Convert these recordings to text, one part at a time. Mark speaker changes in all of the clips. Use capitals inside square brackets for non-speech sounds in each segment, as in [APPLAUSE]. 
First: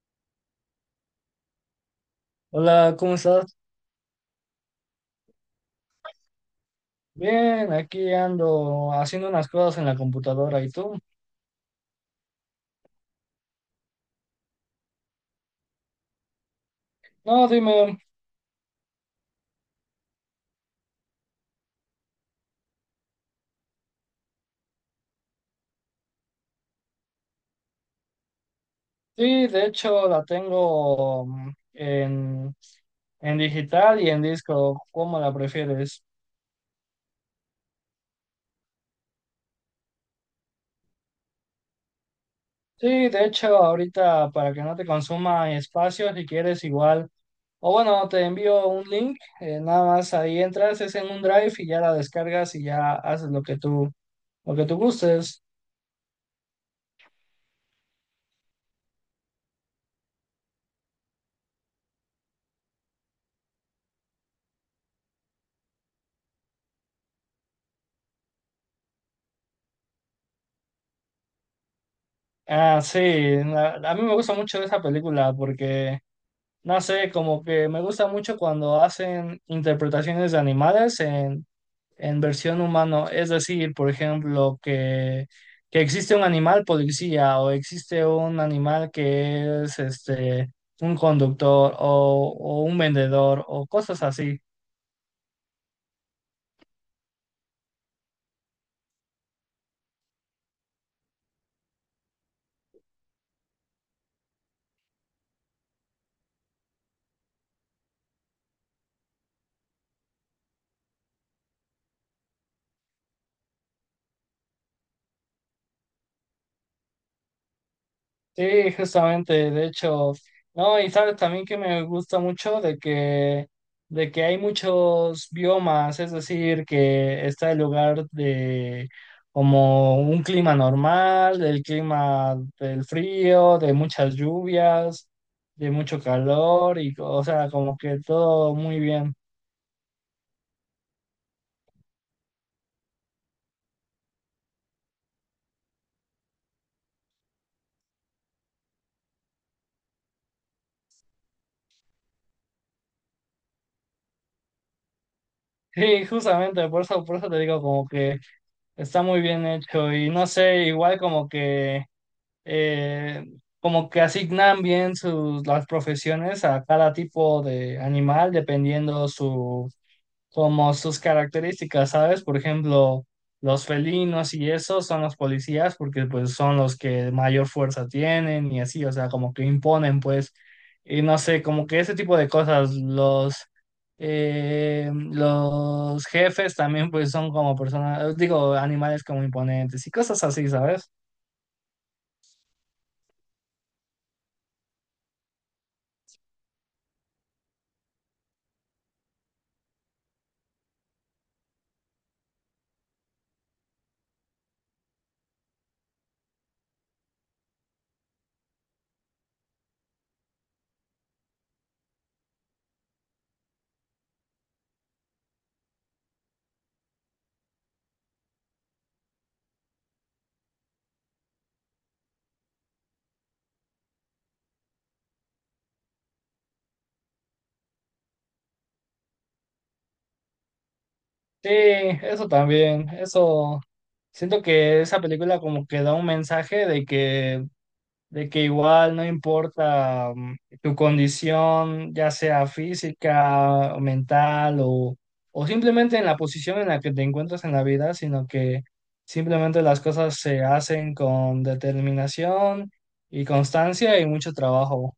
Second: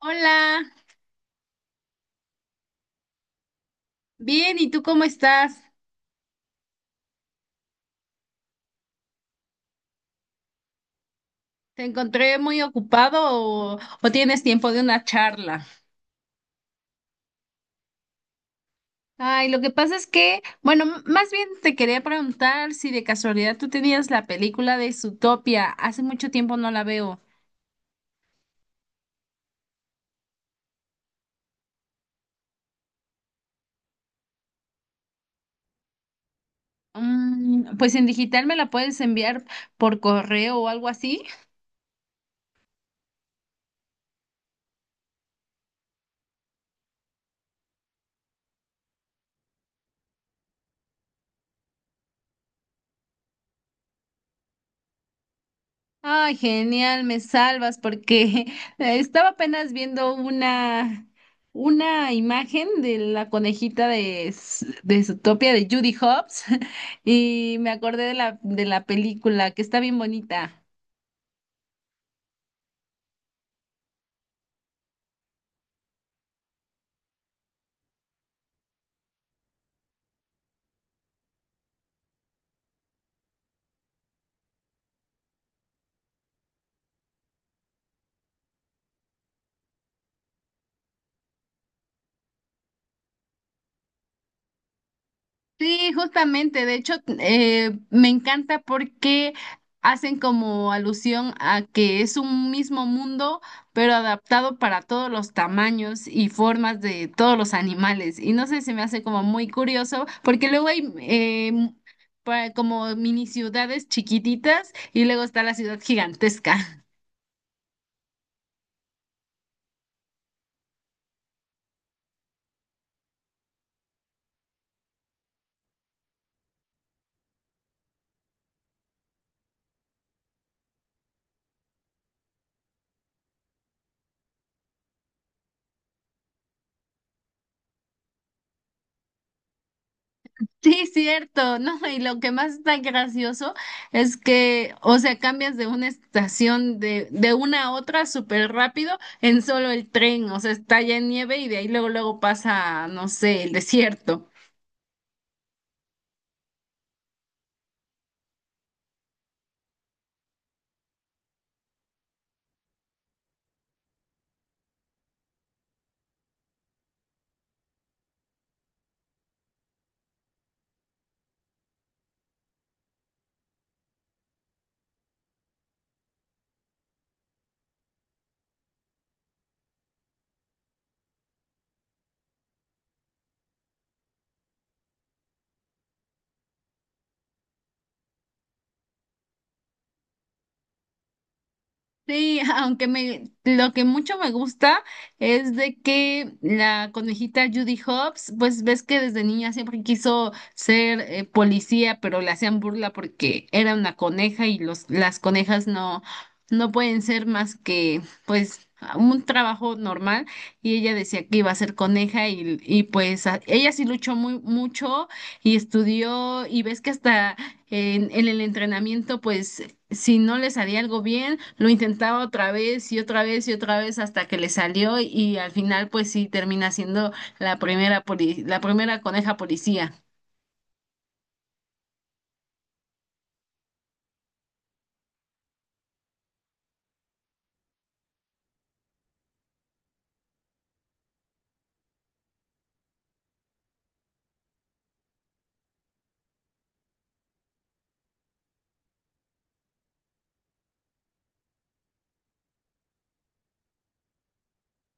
Speaker 1: Hola,
Speaker 2: Hola, ¿cómo estás?
Speaker 1: bien, ¿y tú cómo estás?
Speaker 2: Bien, aquí ando haciendo unas cosas en la computadora. ¿Y tú?
Speaker 1: ¿Te encontré muy ocupado o tienes tiempo de una charla?
Speaker 2: No, dime.
Speaker 1: Ay, lo que pasa es que, bueno, más bien te quería preguntar si de casualidad tú tenías la película de Zootopia. Hace mucho tiempo no la veo.
Speaker 2: Sí, de hecho la tengo en digital y en disco. ¿Cómo la prefieres?
Speaker 1: Pues en digital me la puedes enviar por correo o algo así.
Speaker 2: Sí, de hecho ahorita para que no te consuma espacio, si quieres igual. O bueno, te envío un link. Nada más ahí entras, es en un drive y ya la descargas y ya haces lo que tú gustes.
Speaker 1: Ay, genial, me salvas porque [LAUGHS] estaba apenas viendo una imagen de la conejita de Zootopia de Judy Hobbs [LAUGHS] y me acordé de de la película que está bien bonita.
Speaker 2: Ah, sí, a mí me gusta mucho esa película porque... No sé, como que me gusta mucho cuando hacen interpretaciones de animales en versión humano. Es decir, por ejemplo, que existe un animal policía o existe un animal que es este un conductor o un vendedor o cosas así.
Speaker 1: Sí, justamente, de hecho, me encanta porque hacen como alusión a que es un mismo mundo, pero adaptado para todos los tamaños y formas de todos los animales. Y no sé, se me hace como muy curioso, porque luego hay como mini ciudades chiquititas y luego está la ciudad gigantesca.
Speaker 2: Sí, justamente, de hecho, no, y sabes también que me gusta mucho de que hay muchos biomas, es decir, que está el lugar de como un clima normal, del clima del frío, de muchas lluvias, de mucho calor, y o sea, como que todo muy bien. [LAUGHS]
Speaker 1: Sí, cierto, ¿no? Y lo que más está gracioso es que, o sea, cambias de una estación de una a otra súper rápido en solo el tren, o sea, está ya en nieve y de ahí luego, luego pasa, no sé, el desierto.
Speaker 2: Sí, justamente, por eso te digo como que está muy bien hecho, y no sé, igual eh, como que asignan bien las profesiones a cada tipo de animal dependiendo su, como sus características, ¿sabes? Por ejemplo, los felinos y eso son los policías porque pues son los que mayor fuerza tienen y así, o sea, como que imponen pues, y no sé, como que ese tipo de cosas, los jefes también pues son como personas, digo, animales como imponentes y cosas así, ¿sabes?
Speaker 1: Sí, [LAUGHS] aunque me lo que mucho me gusta es de que la conejita Judy Hopps, pues ves que desde niña siempre quiso ser policía, pero le hacían burla porque era una coneja y los las conejas no pueden ser más que pues un trabajo normal y ella decía que iba a ser coneja y pues ella sí luchó muy mucho y estudió y ves que hasta en el entrenamiento pues si no le salía algo bien, lo intentaba otra vez y otra vez y otra vez hasta que le salió y al final pues sí termina siendo la la primera coneja policía.
Speaker 2: Sí, eso también, eso siento que esa película como que da un mensaje de que igual no importa tu condición, ya sea física, o mental, o simplemente en la posición en la que te encuentras en la vida, sino que simplemente las cosas se hacen con determinación y constancia y mucho trabajo.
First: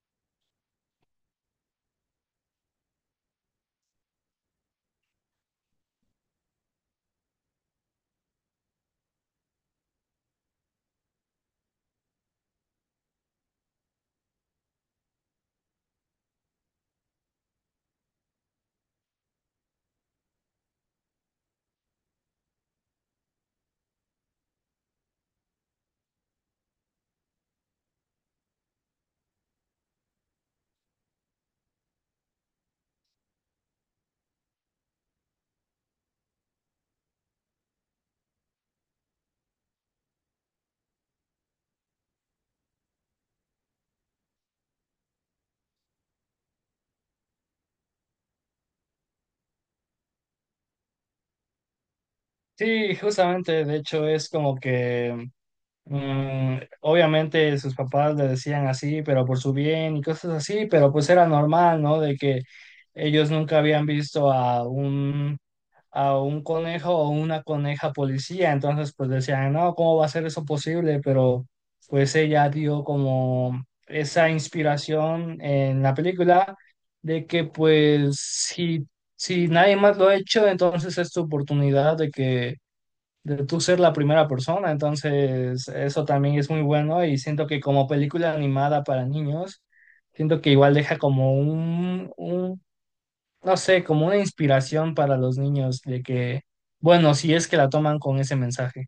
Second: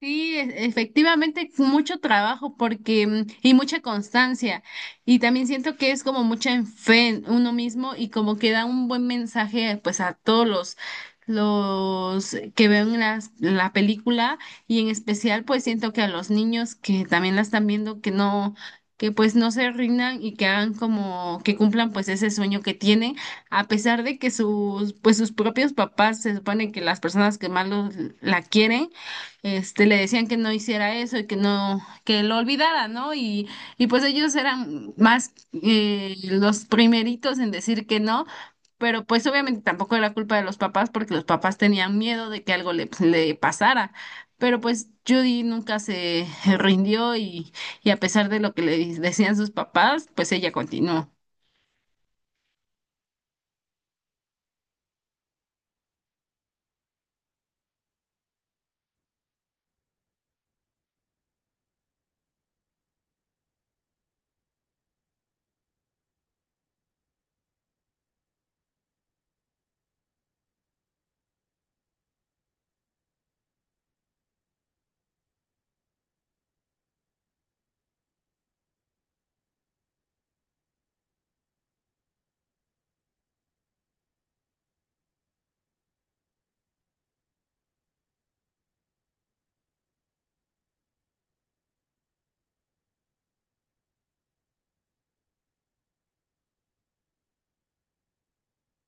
Speaker 1: Sí, efectivamente, fue mucho trabajo porque y mucha constancia. Y también siento que es como mucha en fe en uno mismo y como que da un buen mensaje pues a todos los que ven la película y en especial pues siento que a los niños que también la están viendo que pues no se rindan y que hagan como que cumplan pues ese sueño que tienen a pesar de que sus propios papás, se supone que las personas que más la quieren este, le decían que no hiciera eso y que no, que lo olvidara, ¿no? Y pues ellos eran más los primeritos en decir que no, pero pues obviamente tampoco era culpa de los papás porque los papás tenían miedo de que algo le pasara. Pero pues Judy nunca se rindió y a pesar de lo que le decían sus papás, pues ella continuó.
Speaker 2: Sí, justamente, de hecho es como que mm, obviamente sus papás le decían así, pero por su bien y cosas así, pero pues era normal, ¿no? De que ellos nunca habían visto a a un conejo o una coneja policía, entonces pues decían, no, ¿cómo va a ser eso posible? Pero pues ella dio como esa inspiración en la película de que pues si nadie más lo ha hecho, entonces es tu oportunidad de que de tú ser la primera persona, entonces eso también es muy bueno y siento que como película animada para niños, siento que igual deja como un, no sé, como una inspiración para los niños de que, bueno, si es que la toman con ese mensaje.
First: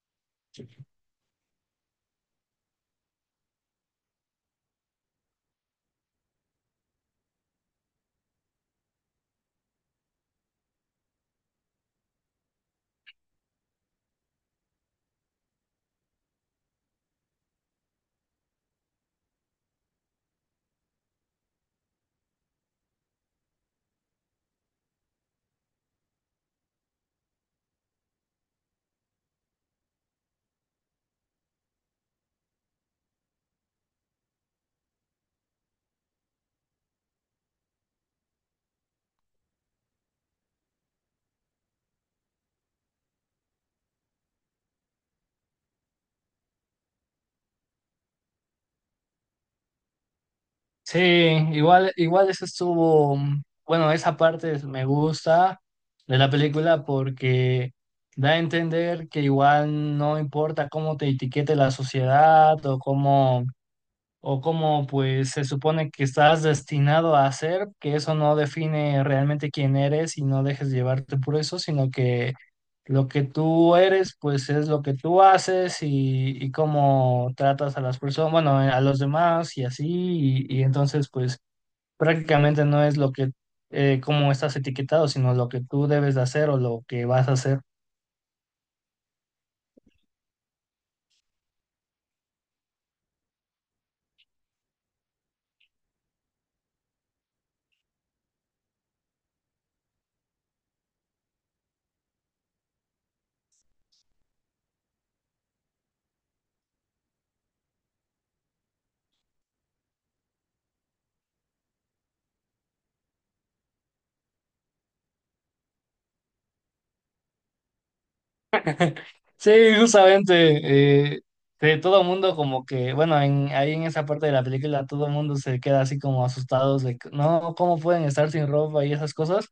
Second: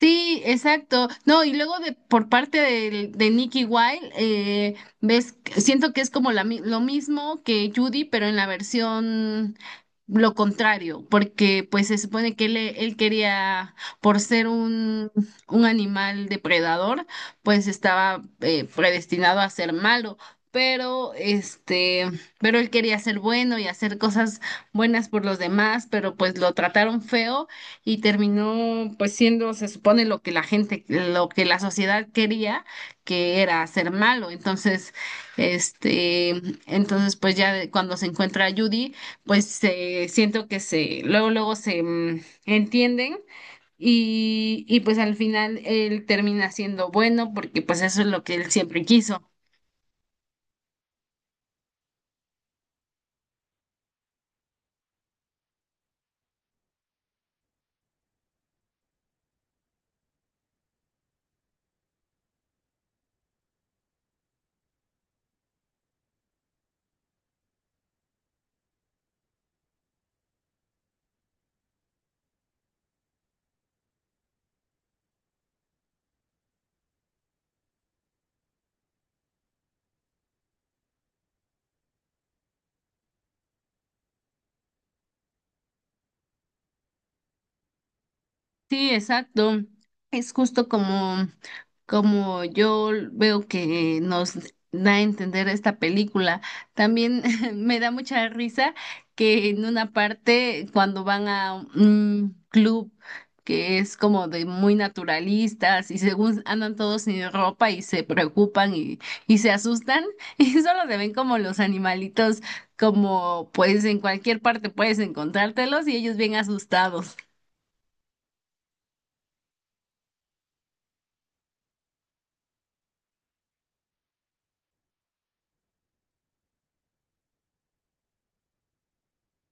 Speaker 1: Sí, exacto. No, y luego de por parte Nicky Wilde, ves, siento que es como lo mismo que Judy, pero en la versión lo contrario, porque pues se supone que él quería, por ser un animal depredador, pues estaba predestinado a ser malo. Pero este, pero él quería ser bueno y hacer cosas buenas por los demás, pero pues lo trataron feo y terminó pues siendo, se supone, lo que la gente, lo que la sociedad quería, que era ser malo. Entonces, este, entonces pues ya cuando se encuentra a Judy, pues se siento que se, luego, luego se entienden. Y pues al final él termina siendo bueno porque pues eso es lo que él siempre quiso.
Speaker 2: Sí, igual, igual eso estuvo, mm, bueno, esa parte me gusta de la película porque da a entender que igual no importa cómo te etiquete la sociedad o cómo pues se supone que estás destinado a hacer, que eso no define realmente quién eres y no dejes llevarte por eso, sino que lo que tú eres pues es lo que tú haces y cómo tratas a las personas, bueno, a los demás y así, y entonces pues prácticamente no es lo que, cómo estás etiquetado, sino lo que tú debes de hacer o lo que vas a hacer.
Speaker 1: Sí, exacto. Es justo como, como yo veo que nos da a entender esta película. También [LAUGHS] me da mucha risa que en una parte, cuando van a un club que es como de muy naturalistas y según andan todos sin ropa y se preocupan y se asustan [LAUGHS] y solo se ven como los animalitos, como pues en cualquier parte puedes encontrártelos y ellos bien asustados.
Speaker 2: Sí, justamente, que todo el mundo como que, bueno, ahí en esa parte de la película todo el mundo se queda así como asustados de, que, no, ¿cómo pueden estar sin ropa y esas cosas?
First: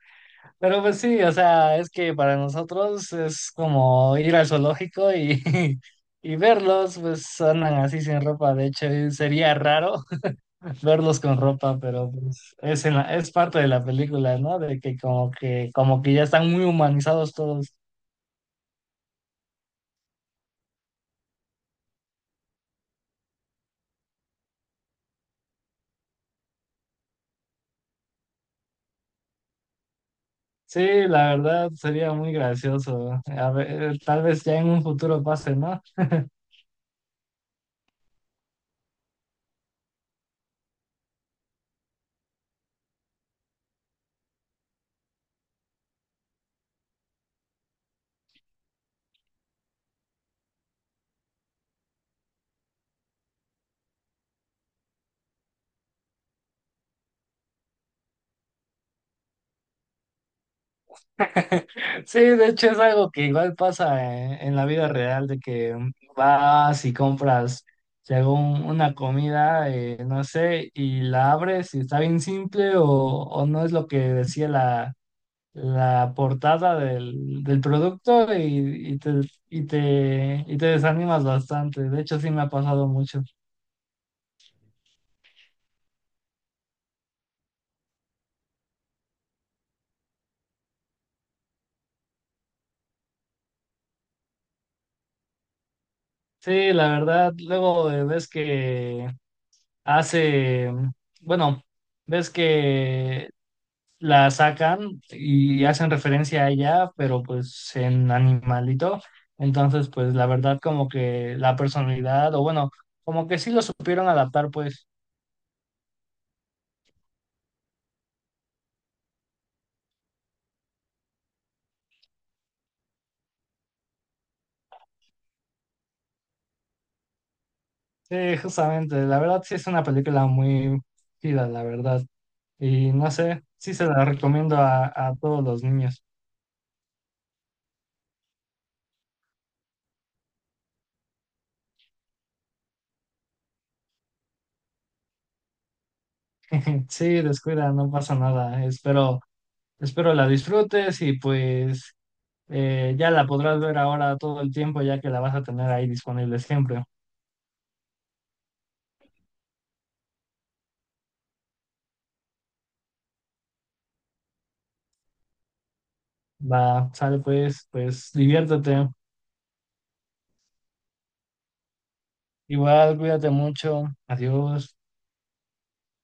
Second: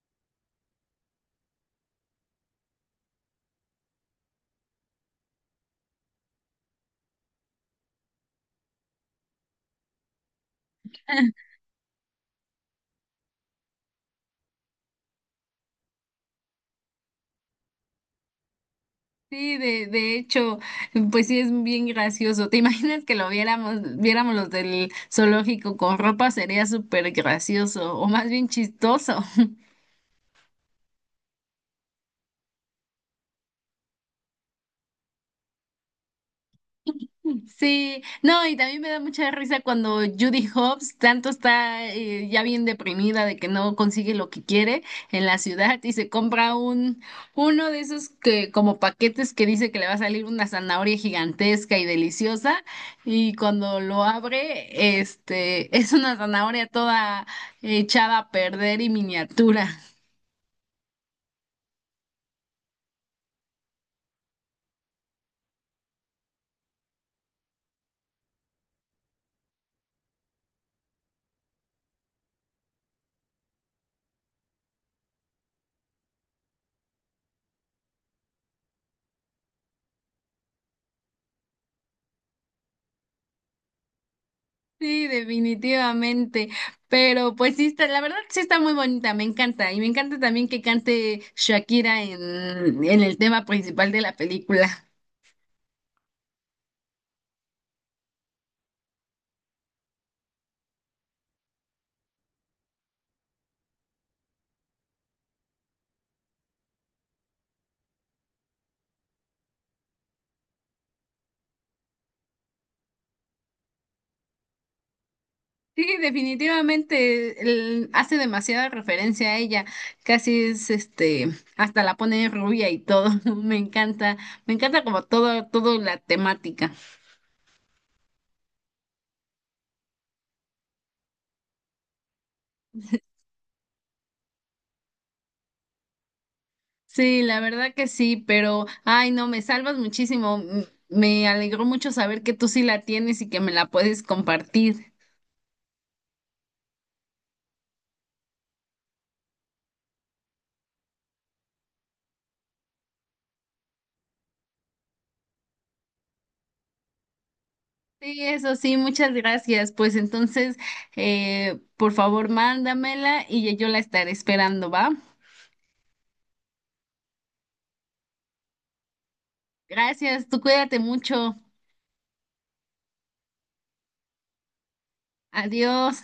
Speaker 2: Pero pues sí, o sea, es que para nosotros es como ir al zoológico y, [LAUGHS] y verlos, pues andan así sin ropa, de hecho y sería raro [LAUGHS] verlos con
Speaker 1: [LAUGHS]
Speaker 2: ropa, pero pues es, es parte de la película, ¿no? De que como que, como que ya están muy humanizados todos.
Speaker 1: Sí, de hecho, pues sí es bien gracioso. ¿Te imaginas que lo viéramos, viéramos los del zoológico con ropa? Sería súper gracioso, o más bien chistoso.
Speaker 2: Sí, la verdad sería muy gracioso. A ver, tal vez ya en un futuro pase, ¿no? [LAUGHS]
Speaker 1: Sí, no, y también me da mucha risa cuando Judy Hobbs tanto está ya bien deprimida de que no consigue lo que quiere en la ciudad y se compra un uno de esos que como paquetes que dice que le va a salir una zanahoria gigantesca y deliciosa y cuando lo abre, este, es una zanahoria toda echada a perder y miniatura.
Speaker 2: Sí, de hecho es algo que igual pasa en la vida real, de que vas y compras, si hago una comida, no sé, y la abres y está bien simple o no es lo que decía la portada del producto y, y te desanimas bastante. De hecho, sí me ha pasado mucho.
Speaker 1: Sí, definitivamente. Pero pues sí está, la verdad sí está muy bonita, me encanta. Y me encanta también que cante Shakira en el tema principal de la película.
Speaker 2: Sí, la verdad, luego ves que hace, bueno, ves que la sacan y hacen referencia a ella, pero pues en animalito. Entonces, pues la verdad como que la personalidad, o bueno, como que sí lo supieron adaptar, pues,
Speaker 1: Sí, definitivamente hace demasiada referencia a ella. Casi es este, hasta la pone rubia y todo. [LAUGHS] Me encanta, me encanta como todo, todo la temática.
Speaker 2: sí, justamente, la verdad sí es una película muy chida, la verdad. Y no sé, sí se la recomiendo a todos los niños.
Speaker 1: Sí, la verdad que sí, pero ay no, me salvas muchísimo. Me alegró mucho saber que tú sí la tienes y que me la puedes compartir.
Speaker 2: [LAUGHS] Sí, descuida, no pasa nada. Espero, espero la disfrutes y pues... ya la podrás ver ahora todo el tiempo, ya que la vas a tener ahí disponible siempre.
Speaker 1: Sí, eso sí, muchas gracias. Pues entonces, por favor, mándamela y yo la estaré esperando, ¿va?
Speaker 2: Va, sale pues, pues diviértete.
Speaker 1: Gracias, tú cuídate mucho.
Speaker 2: Igual, cuídate mucho. Adiós.
Speaker 1: Adiós.